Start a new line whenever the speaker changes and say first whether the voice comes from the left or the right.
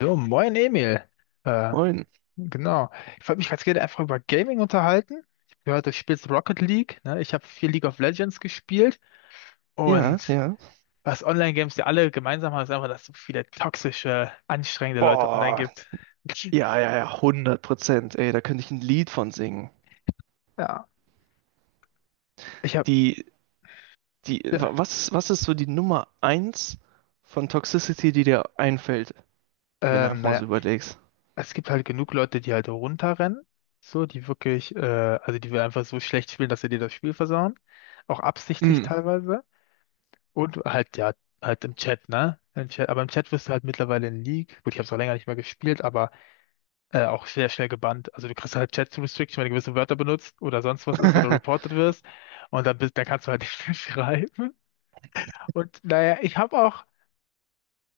left: So, moin Emil. Äh,
right: Moin.
left: genau. Ich wollte mich ganz gerne einfach über Gaming unterhalten. Ich habe gehört, du spielst Rocket League. Ne? Ich habe viel League of Legends gespielt.
right: Ja,
left: Und
right: ja.
left: was Online-Games ja alle gemeinsam haben, ist einfach, dass es so viele toxische, anstrengende Leute online
right: Boah.
left: gibt.
right: Ja, ja, ja, hundert Prozent. Ey, da könnte ich ein Lied von singen.
left: Ja. Ich habe,
right: Die,
left: ja,
right: was ist so die Nummer eins von Toxicity, die dir einfällt, wenn du einfach mal
left: naja,
right: so überlegst?
left: es gibt halt genug Leute, die halt runterrennen. So, die wirklich, also die wir einfach so schlecht spielen, dass sie dir das Spiel versauen. Auch absichtlich
right: Mm.
left: teilweise. Und halt, ja, halt im Chat, ne? Im Chat, aber im Chat wirst du halt mittlerweile in League. Gut, ich habe es auch länger nicht mehr gespielt, aber auch sehr schnell gebannt. Also du kriegst halt Chat-Restriction, wenn du gewisse Wörter benutzt oder sonst was ist oder reported wirst. Und dann bist, dann kannst du halt nicht mehr schreiben. Und naja,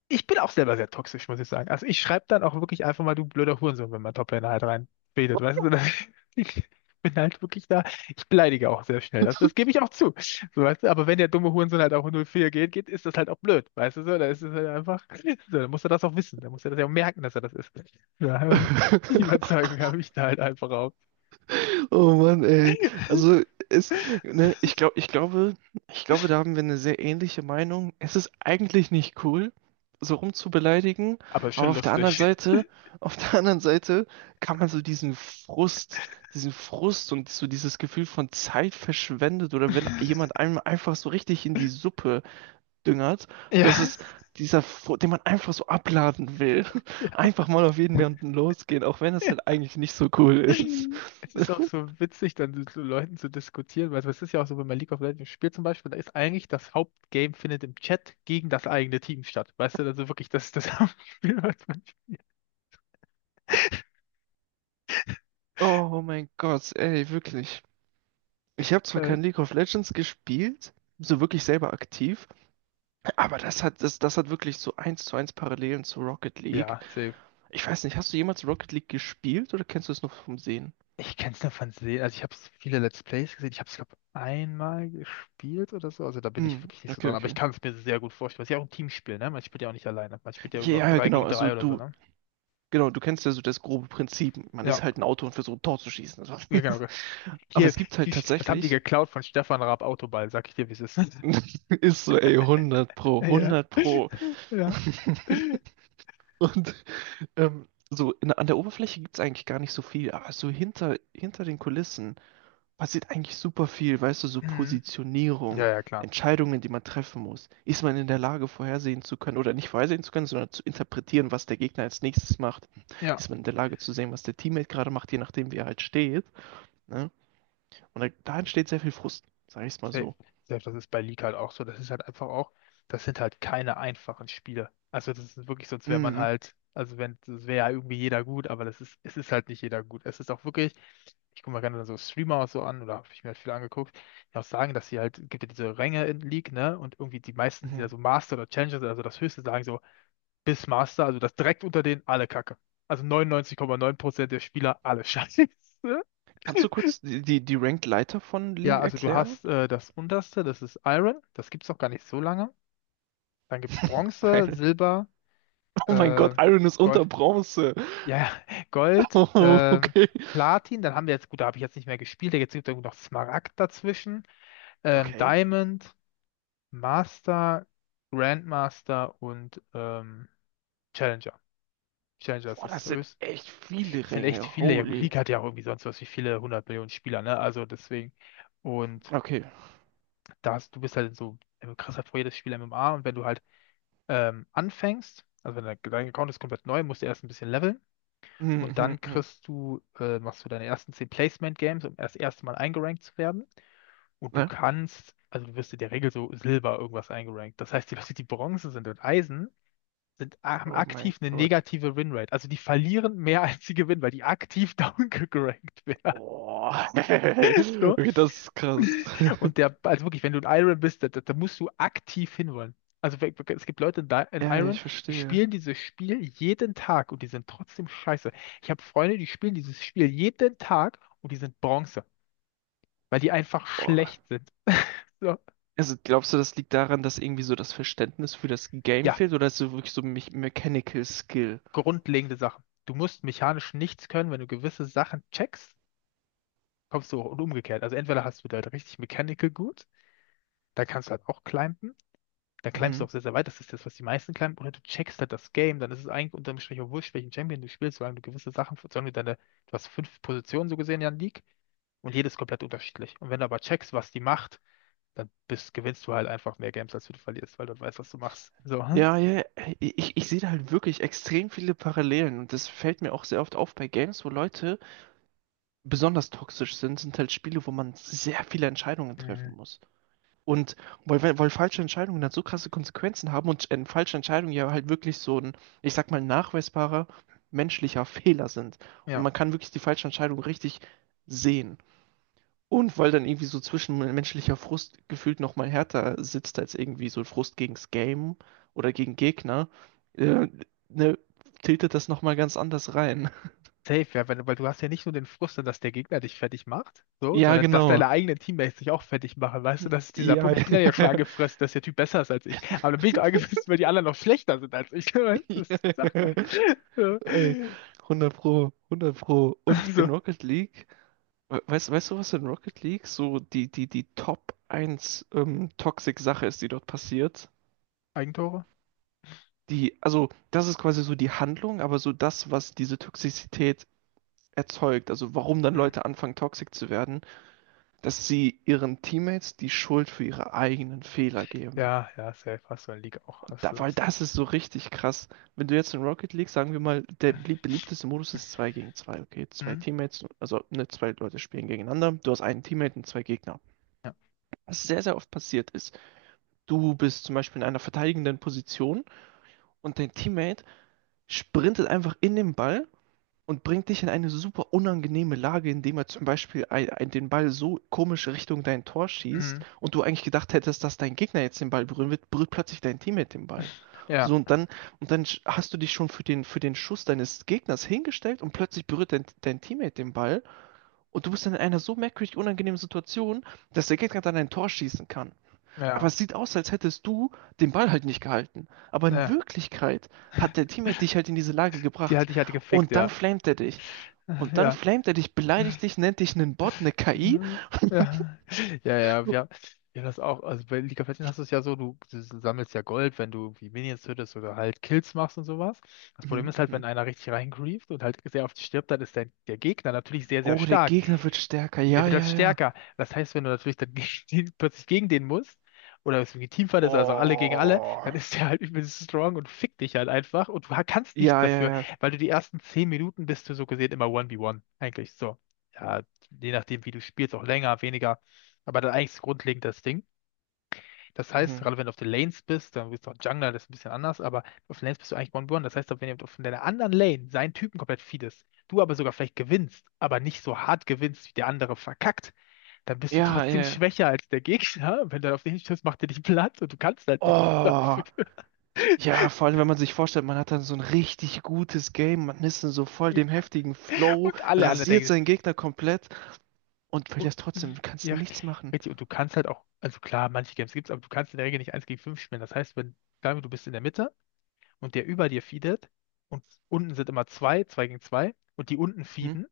left: ich bin auch selber sehr toxisch, muss ich sagen. Also ich schreibe dann auch wirklich einfach mal, du blöder Hurensohn, wenn mein Top-Liner halt reinredet, weißt du? Ich bin halt wirklich da, ich beleidige auch sehr schnell, das gebe ich auch zu. So, weißt du? Aber wenn der dumme Hurensohn halt auch 0-4 geht, ist das halt auch blöd, weißt du so? Da ist es halt einfach, so, dann muss er das auch wissen, dann muss er das ja auch merken, dass er das ist. Ja, aber die Überzeugung habe ich da halt einfach auch.
right: Oh Mann, ey. Also es, ne, ich glaube, ich glaube, ich glaube, da haben wir eine sehr ähnliche Meinung. Es ist eigentlich nicht cool, so rumzubeleidigen,
left: Aber ist
right: aber
left: schon
right: auf der anderen
left: lustig.
right: Seite, auf der anderen Seite kann man so diesen Frust und so dieses Gefühl von Zeit verschwendet oder wenn jemand einem einfach so richtig in die Suppe düngert, dass
left: Ja.
right: es den man einfach so abladen will, einfach mal auf jeden Menschen losgehen, auch wenn das halt eigentlich nicht so cool ist.
left: Es ist auch so witzig, dann mit so Leuten zu diskutieren, weil es ist ja auch so, wenn man League of Legends spielt zum Beispiel, da ist eigentlich das Hauptgame findet im Chat gegen das eigene Team statt. Weißt du, also wirklich, das ist das Hauptspiel, was man
right: Oh mein Gott, ey, wirklich. Ich habe zwar
left: spielt.
right: kein League of Legends gespielt, so wirklich selber aktiv, aber das hat wirklich so eins zu eins Parallelen zu Rocket League.
left: Ja, safe.
right: Ich weiß nicht, hast du jemals Rocket League gespielt oder kennst du es nur vom Sehen?
left: Ich kenn's nur von Sehen, also ich habe viele Let's Plays gesehen, ich habe es, glaube einmal gespielt oder so, also da bin ich
right: Hm,
left: wirklich nicht so
right: okay,
left: dran, aber ich
right: okay.
left: kann es mir sehr gut vorstellen, weil es ist ja auch ein Teamspiel, ne? Man spielt ja auch nicht alleine, man spielt ja irgendwie auch
right: Ja, ja,
left: 3
right: genau,
left: gegen
right: also
left: 3 oder so,
right: du,
left: ne?
right: genau, du kennst ja so das grobe Prinzip. Man ist
left: Ja,
right: halt ein Auto und versucht ein Tor zu schießen. Also.
left: ja, genau.
right: Aber
left: Hier,
right: es gibt halt
left: das haben die
right: tatsächlich,
left: geklaut von Stefan Raab Autoball, sag ich dir, wie es ist.
right: ist so, ey, hundert pro,
left: Ja.
right: hundert pro.
left: Ja.
right: Und so an der Oberfläche gibt es eigentlich gar nicht so viel, aber so hinter den Kulissen passiert eigentlich super viel, weißt du, so
left: Mhm. Ja,
right: Positionierung,
left: ja, klar.
right: Entscheidungen, die man treffen muss. Ist man in der Lage, vorhersehen zu können oder nicht vorhersehen zu können, sondern zu interpretieren, was der Gegner als nächstes macht?
left: Ja,
right: Ist man in der Lage zu sehen, was der Teammate gerade macht, je nachdem, wie er halt steht? Ne? Und da entsteht sehr viel Frust, sag ich es mal
left: safe.
right: so.
left: Safe, das ist bei League halt auch so. Das ist halt einfach auch, das sind halt keine einfachen Spiele. Also das ist wirklich, sonst wäre man
right: Mhm.
left: halt, also wenn, das wäre ja irgendwie jeder gut, aber das ist, es ist halt nicht jeder gut. Es ist auch wirklich, ich gucke mir gerne so Streamer auch so an, oder habe ich mir halt viel angeguckt, die auch sagen, dass sie halt, gibt ja diese Ränge in League, ne? Und irgendwie die meisten, die da
right: Mhm.
left: so Master oder Challenger sind, also das Höchste sagen so, bis Master, also das direkt unter denen alle Kacke. Also 99,9% der Spieler alle scheiße.
right: Kannst du kurz die Ranked Leiter von
left: Ja,
right: League
left: also du
right: erklären?
left: hast das unterste, das ist Iron, das gibt's noch gar nicht so lange. Dann gibt's Bronze,
right: Weil
left: Silber,
right: oh mein
left: äh,
right: Gott, Iron ist unter
left: Gold.
right: Bronze.
left: Ja, ja, Gold,
right: Oh, okay.
left: Platin, dann haben wir jetzt, gut, da habe ich jetzt nicht mehr gespielt, jetzt gibt es noch Smaragd dazwischen,
right: Okay.
left: Diamond, Master, Grandmaster und Challenger. Challenger ist
right: Boah,
left: das
right: das sind
left: höchste.
right: echt viele
left: Es sind echt
right: Ränge.
left: viele, ja gut,
right: Holy.
left: League hat ja auch irgendwie sonst was wie viele hundert Millionen Spieler, ne? Also deswegen. Und
right: Okay.
left: da hast, du bist halt so, du kriegst halt vor jedes Spiel MMA und wenn du halt anfängst, also wenn dein Account ist komplett neu, musst du erst ein bisschen leveln
right: Hm,
left: und
right: hm,
left: dann
right: hm.
left: kriegst du, machst du deine ersten 10 Placement Games, um erst das erste Mal eingerankt zu werden und du
right: Ne?
left: kannst, also du wirst in der Regel so Silber irgendwas eingerankt. Das heißt, die Leute, die Bronze sind und Eisen, sind, haben
right: Oh mein
left: aktiv eine
right: Gott.
left: negative Winrate. Also die verlieren mehr als sie gewinnen, weil die aktiv downgerankt werden.
right: Oh. Okay,
left: So,
right: das ist krass.
left: und der, also wirklich, wenn du ein Iron bist, da musst du aktiv hinwollen. Also es gibt Leute in in
right: Ja, ich
left: Iron, die
right: verstehe.
left: spielen dieses Spiel jeden Tag und die sind trotzdem scheiße. Ich habe Freunde, die spielen dieses Spiel jeden Tag und die sind Bronze, weil die einfach
right: Boah.
left: schlecht sind. So.
right: Also glaubst du, das liegt daran, dass irgendwie so das Verständnis für das Game
left: Ja,
right: fehlt oder ist es wirklich so Me Mechanical Skill?
left: grundlegende Sachen. Du musst mechanisch nichts können, wenn du gewisse Sachen checkst, kommst du hoch und umgekehrt. Also entweder hast du da halt richtig Mechanical gut, da kannst du halt auch climben, da climbst du
right: Mhm.
left: auch sehr, sehr weit. Das ist das, was die meisten climben. Oder du checkst halt das Game. Dann ist es eigentlich unterm Strich auch wurscht, welchen Champion du spielst, solange du gewisse Sachen, solange du deine, du hast fünf Positionen so gesehen ja in der League und jedes komplett unterschiedlich. Und wenn du aber checkst, was die macht, dann bist, gewinnst du halt einfach mehr Games, als du verlierst, weil du weißt, was du machst. So. Hm?
right: Ja, ja, ich sehe da halt wirklich extrem viele Parallelen und das fällt mir auch sehr oft auf bei Games, wo Leute besonders toxisch sind, sind halt Spiele, wo man sehr viele Entscheidungen
left: Mhm.
right: treffen muss. Und weil falsche Entscheidungen dann so krasse Konsequenzen haben und falsche Entscheidungen ja halt wirklich so ein, ich sag mal, nachweisbarer menschlicher Fehler sind. Und
left: Ja.
right: man kann wirklich die falsche Entscheidung richtig sehen. Und weil dann irgendwie so zwischenmenschlicher Frust gefühlt nochmal härter sitzt als irgendwie so Frust gegens Game oder gegen Gegner, äh, ne, tiltet das nochmal ganz anders rein.
left: Safe, ja, weil, weil du hast ja nicht nur den Frust, dass der Gegner dich fertig macht, so,
right: Ja,
left: sondern dass
right: genau.
left: deine eigenen Teammates dich auch fertig machen, weißt du,
right: Hm,
left: das ist dieser
right: ja,
left: Punkt. Ich bin ja jetzt schon angefressen, dass der Typ besser ist als ich, aber dann bin ich doch angefressen, weil die anderen noch schlechter sind als ich, weißt du, das ist Sache. So,
right: ey, 100 Pro, 100 Pro. Und in
left: so.
right: Rocket League, weißt du, was in Rocket League so die Top eins Toxic-Sache ist, die dort passiert?
left: Eigentore?
right: Die, also, das ist quasi so die Handlung, aber so das, was diese Toxizität erzeugt, also warum dann
left: Hm.
right: Leute anfangen, toxic zu werden, dass sie ihren Teammates die Schuld für ihre eigenen Fehler geben.
left: Ja, ja, safe, hast du in der Liga auch, hast
right: Da,
left: du
right: weil
left: das.
right: das ist so richtig krass. Wenn du jetzt in Rocket League, sagen wir mal, der belieb- beliebteste Modus ist 2 gegen 2 okay? Zwei
left: Hm?
right: Teammates, also ne, zwei Leute spielen gegeneinander. Du hast einen Teammate und zwei Gegner.
left: Ja,
right: Was sehr, sehr oft passiert ist, du bist zum Beispiel in einer verteidigenden Position und dein Teammate sprintet einfach in den Ball und bringt dich in eine super unangenehme Lage, indem er zum Beispiel den Ball so komisch Richtung dein Tor schießt
left: Hm.
right: und du eigentlich gedacht hättest, dass dein Gegner jetzt den Ball berühren wird, berührt plötzlich dein Teammate den Ball.
left: Ja,
right: So hast du dich schon für den Schuss deines Gegners hingestellt und plötzlich berührt dein Teammate den Ball und du bist dann in einer so merkwürdig unangenehmen Situation, dass der Gegner dann ein Tor schießen kann. Aber
left: ja,
right: es sieht aus, als hättest du den Ball halt nicht gehalten. Aber in
left: ja,
right: Wirklichkeit hat der Teammate dich halt in diese Lage
left: die
right: gebracht
left: hat dich halt gefickt,
right: und dann
left: ja,
right: flamet er dich. Und dann
left: ja.
right: flamet er dich, beleidigt dich, nennt dich einen Bot, eine KI.
left: Hm, ja, ja, ja, wir haben das auch. Also bei League of Legends hast du es ja so, du sammelst ja Gold, wenn du irgendwie Minions tötest oder halt Kills machst und sowas. Das Problem
right: Mhm,
left: ist halt, wenn
right: mhm.
left: einer richtig reingrieft und halt sehr oft stirbt, dann ist der, der Gegner natürlich sehr, sehr
right: Oh, der
left: stark.
right: Gegner wird stärker.
left: Der
right: Ja,
left: wird halt
right: ja, ja.
left: stärker. Das heißt, wenn du natürlich dann gegen den, plötzlich gegen den musst, oder es irgendwie Teamfight ist, also alle gegen alle,
right: Oh.
left: dann ist der halt übelst strong und fickt dich halt einfach und du kannst nichts
right: Ja, ja,
left: dafür,
right: ja.
left: weil du die ersten 10 Minuten bist du so gesehen immer 1v1 eigentlich. So, ja, je nachdem, wie du spielst, auch länger, weniger. Aber dann eigentlich ist grundlegend das Ding. Das heißt,
right: Mhm.
left: gerade wenn du auf den Lanes bist, dann bist du auch Jungler, das ist ein bisschen anders, aber auf den Lanes bist du eigentlich One-Burn. Das heißt, wenn jemand auf deiner anderen Lane seinen Typen komplett feedest, du aber sogar vielleicht gewinnst, aber nicht so hart gewinnst, wie der andere verkackt, dann bist du
right: Ja,
left: trotzdem
right: ja.
left: schwächer als der Gegner. Wenn du auf den stößt, macht er dich platt und du kannst halt nichts
right: Oh.
left: dafür.
right: Ja, vor allem, wenn man sich vorstellt, man hat dann so ein richtig gutes Game, man ist in so voll
left: Ja.
right: dem heftigen Flow,
left: Und alle anderen
right: rasiert
left: denken sich,
right: seinen Gegner komplett und
left: oh,
right: verlierst trotzdem, du kannst
left: ja,
right: nichts machen.
left: richtig, und du kannst halt auch, also klar, manche Games gibt's, aber du kannst in der Regel nicht eins gegen 5 spielen. Das heißt, wenn, sagen wir, du bist in der Mitte, und der über dir feedet und unten sind immer zwei, zwei gegen zwei und die unten
right: Mhm.
left: feeden,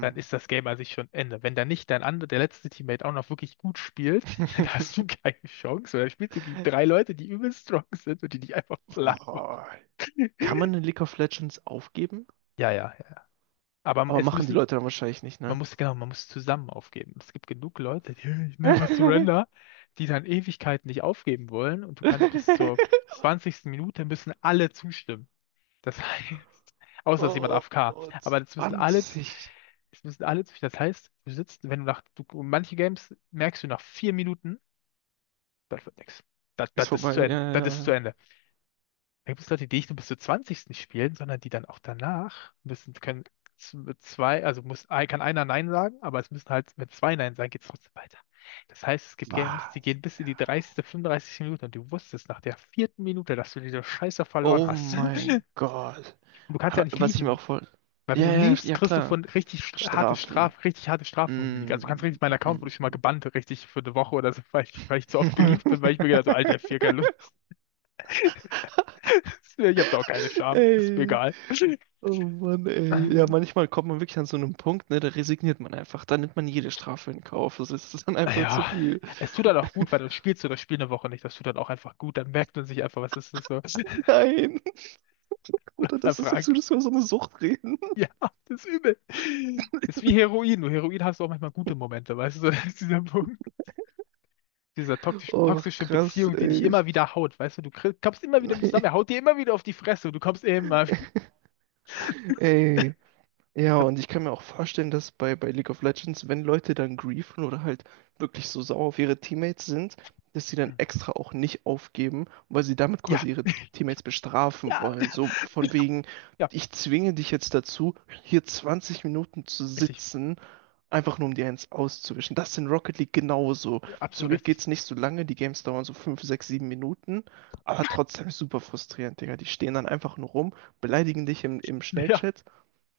left: dann ist das Game an sich schon Ende. Wenn da nicht dein anderer, der letzte Teammate auch noch wirklich gut spielt, dann hast du keine Chance. Weil dann spielst du gegen drei Leute, die übel strong sind und die dich einfach platt machen.
right: Oh. Kann man in League of Legends aufgeben?
left: Ja, ja, ja. Aber
right: Aber
left: es
right: machen die
left: müssen,
right: Leute dann wahrscheinlich nicht,
left: man
right: ne?
left: muss, genau, man muss zusammen aufgeben. Es gibt genug Leute, die never surrender, die dann Ewigkeiten nicht aufgeben wollen und du kannst bis zur 20. Minute müssen alle zustimmen. Das heißt, außer es ist jemand
right: Oh,
left: AFK. Aber das müssen alle,
right: 20
left: es müssen alle, das heißt, du sitzt, wenn du nach, du, manche Games merkst du nach 4 Minuten, das wird nix. Das,
right: ist
left: das ist
right: vorbei.
left: zu Ende,
right: Ja, ja,
left: das
right: ja,
left: ist zu
right: ja.
left: Ende. Da gibt es Leute, die nicht nur bis zur 20. spielen, sondern die dann auch danach müssen, können zwei, also muss, kann einer Nein sagen, aber es müssen halt, wenn zwei Nein sagen, geht es trotzdem weiter. Das heißt, es gibt Games, die
right: Was?
left: gehen bis in die 30., 35. Minute und du wusstest nach der vierten Minute, dass du diese Scheiße verloren
right: Oh
left: hast.
right: mein Gott.
left: Und du kannst ja
right: Aber
left: nicht
right: was ich mir
left: leaven.
right: auch voll.
left: Weil wenn du
right: Ja, ja, ja,
left: liebst,
right: ja,
left: kriegst du
right: klar.
left: von
right: Strafen.
left: Richtig harte Strafen von der Liga. Also du kannst
right: Mm.
left: richtig, mein Account wurde schon mal gebannt, richtig für eine Woche oder so, weil ich zu oft geliebt bin, weil ich mir gedacht habe, so, Alter, F4, keine Lust. Ich habe da auch keine Scham. Ist mir
right: Ey.
left: egal.
right: Oh Mann, ey. Ja,
left: Ähm,
right: manchmal kommt man wirklich an so einem Punkt, ne, da resigniert man einfach. Da nimmt man jede Strafe in Kauf. Das ist dann einfach zu
left: Ja,
right: viel.
left: es tut dann auch gut, weil dann spielst du das Spiel eine Woche nicht. Das tut dann auch einfach gut. Dann merkt man sich einfach, was ist das so?
right: Nein.
left: Was
right: Oder das
left: einfach
right: ist, als
left: angeht.
right: würdest du über so eine Sucht reden.
left: Ja, das ist übel. Das ist wie Heroin. Nur Heroin hast du auch manchmal gute Momente, weißt du, so, das ist dieser Punkt. Dieser
right: Oh,
left: toxische
right: krass,
left: Beziehung, die dich
right: ey.
left: immer wieder haut, weißt du, du kommst immer wieder mit zusammen, er haut dir immer wieder auf die Fresse und du kommst
right: Nee.
left: immer wieder.
right: Ey, ja, und ich kann mir auch vorstellen, dass bei League of Legends, wenn Leute dann griefen oder halt wirklich so sauer auf ihre Teammates sind, dass sie dann extra auch nicht aufgeben, weil sie damit quasi
left: Ja,
right: ihre Teammates bestrafen
left: ja,
right: wollen. So von wegen,
left: ja,
right: ich zwinge dich jetzt dazu, hier 20 Minuten zu
left: richtig,
right: sitzen, einfach nur um dir eins auszuwischen. Das ist in Rocket League genauso. Zum
left: absolut
right: Glück
left: richtig.
right: geht's nicht so lange, die Games dauern so 5 6 7 Minuten, aber trotzdem super frustrierend, Digga. Die stehen dann einfach nur rum beleidigen dich im
left: Ja,
right: Schnellchat,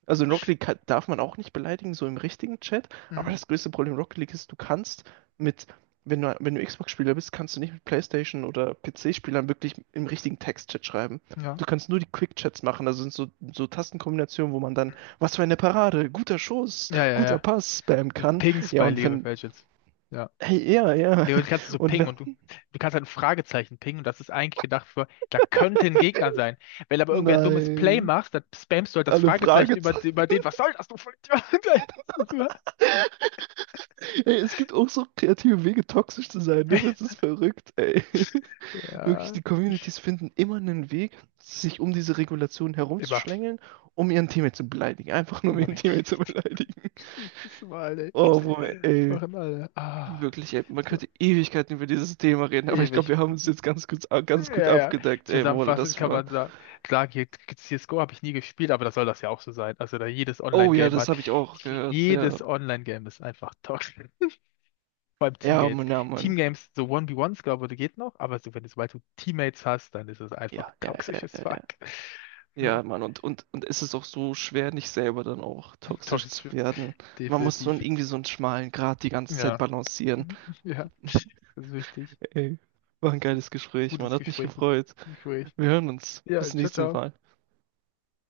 right: also in Rocket League kann, darf man auch nicht beleidigen, so im richtigen Chat. Aber
left: mhm.
right: das größte Problem in Rocket League ist, du kannst mit, wenn du Xbox-Spieler bist, kannst du nicht mit PlayStation oder PC-Spielern wirklich im richtigen Text-Chat schreiben.
left: Ja,
right: Du kannst nur die Quick-Chats machen. Das sind so, so Tastenkombinationen, wo man dann, was für eine Parade, guter Schuss,
left: ja, ja,
right: guter Pass spammen
left: ja.
right: kann.
left: Pings
right: Ja,
left: bei
right: und
left: League of
right: wenn,
left: Legends. Ja.
right: hey, ja, ja.
left: League kannst du kannst so
right: Und
left: pingen
right: wenn,
left: und du kannst halt ein Fragezeichen pingen und das ist eigentlich gedacht für, da könnte ein Gegner sein. Wenn aber irgendwer ein dummes Play
right: nein,
left: machst, dann spammst du halt das
right: alle
left: Fragezeichen über,
right: Fragezeichen.
left: über den, was soll das, du Vollidiot?
right: Ey, es gibt auch so kreative Wege, toxisch zu sein, ne? Das ist verrückt, ey. Wirklich,
left: Ja,
right: die Communities finden immer einen Weg, sich um diese Regulation
left: immer,
right: herumzuschlängeln, um ihren Teammate zu beleidigen. Einfach nur, um
left: immer
right: ihren Teammate
left: richtig.
right: zu beleidigen.
left: Jedes Mal, ey.
right: Oh, wo, ey,
left: Machen alle. Ah,
right: wirklich, ey, man
left: so
right: könnte Ewigkeiten über dieses Thema reden, aber ich glaube,
left: ewig.
right: wir haben uns jetzt ganz gut
left: Ja, ja.
right: abgedeckt, ey, wo
left: Zusammenfassend
right: das
left: kann
right: war.
left: man sagen, klar, hier- CS:GO habe ich nie gespielt, aber das soll das ja auch so sein. Also da jedes
right: Oh ja,
left: Online-Game
right: das
left: hat,
right: habe ich auch gehört, ja.
left: jedes Online-Game ist einfach toxisch. Vor allem
right: Ja,
left: Teamgames.
right: Mann, ja, Mann.
left: Teamgames, so 1 v 1 glaube ich, geht noch, aber so, wenn du, sobald du Teammates hast, dann ist es einfach
right: Ja, ja, ja,
left: toxisches
right: ja. Ja,
left: Fuck. So,
right: Ja, Mann, und, und, es ist auch so schwer, nicht selber dann auch toxisch zu
left: toxisch,
right: werden. Man muss so
left: definitiv.
right: einen, irgendwie so einen schmalen Grat die ganze Zeit
left: Ja,
right: balancieren.
left: ja, das ist wichtig.
right: Ey, war ein
left: Gu-
right: geiles Gespräch, Mann.
left: Gutes
right: Hat mich
left: Gespräch, gutes
right: gefreut.
left: Gespräch.
right: Wir hören uns. Bis
left: Ja,
right: zum
left: ciao,
right: nächsten
left: ciao.
right: Mal.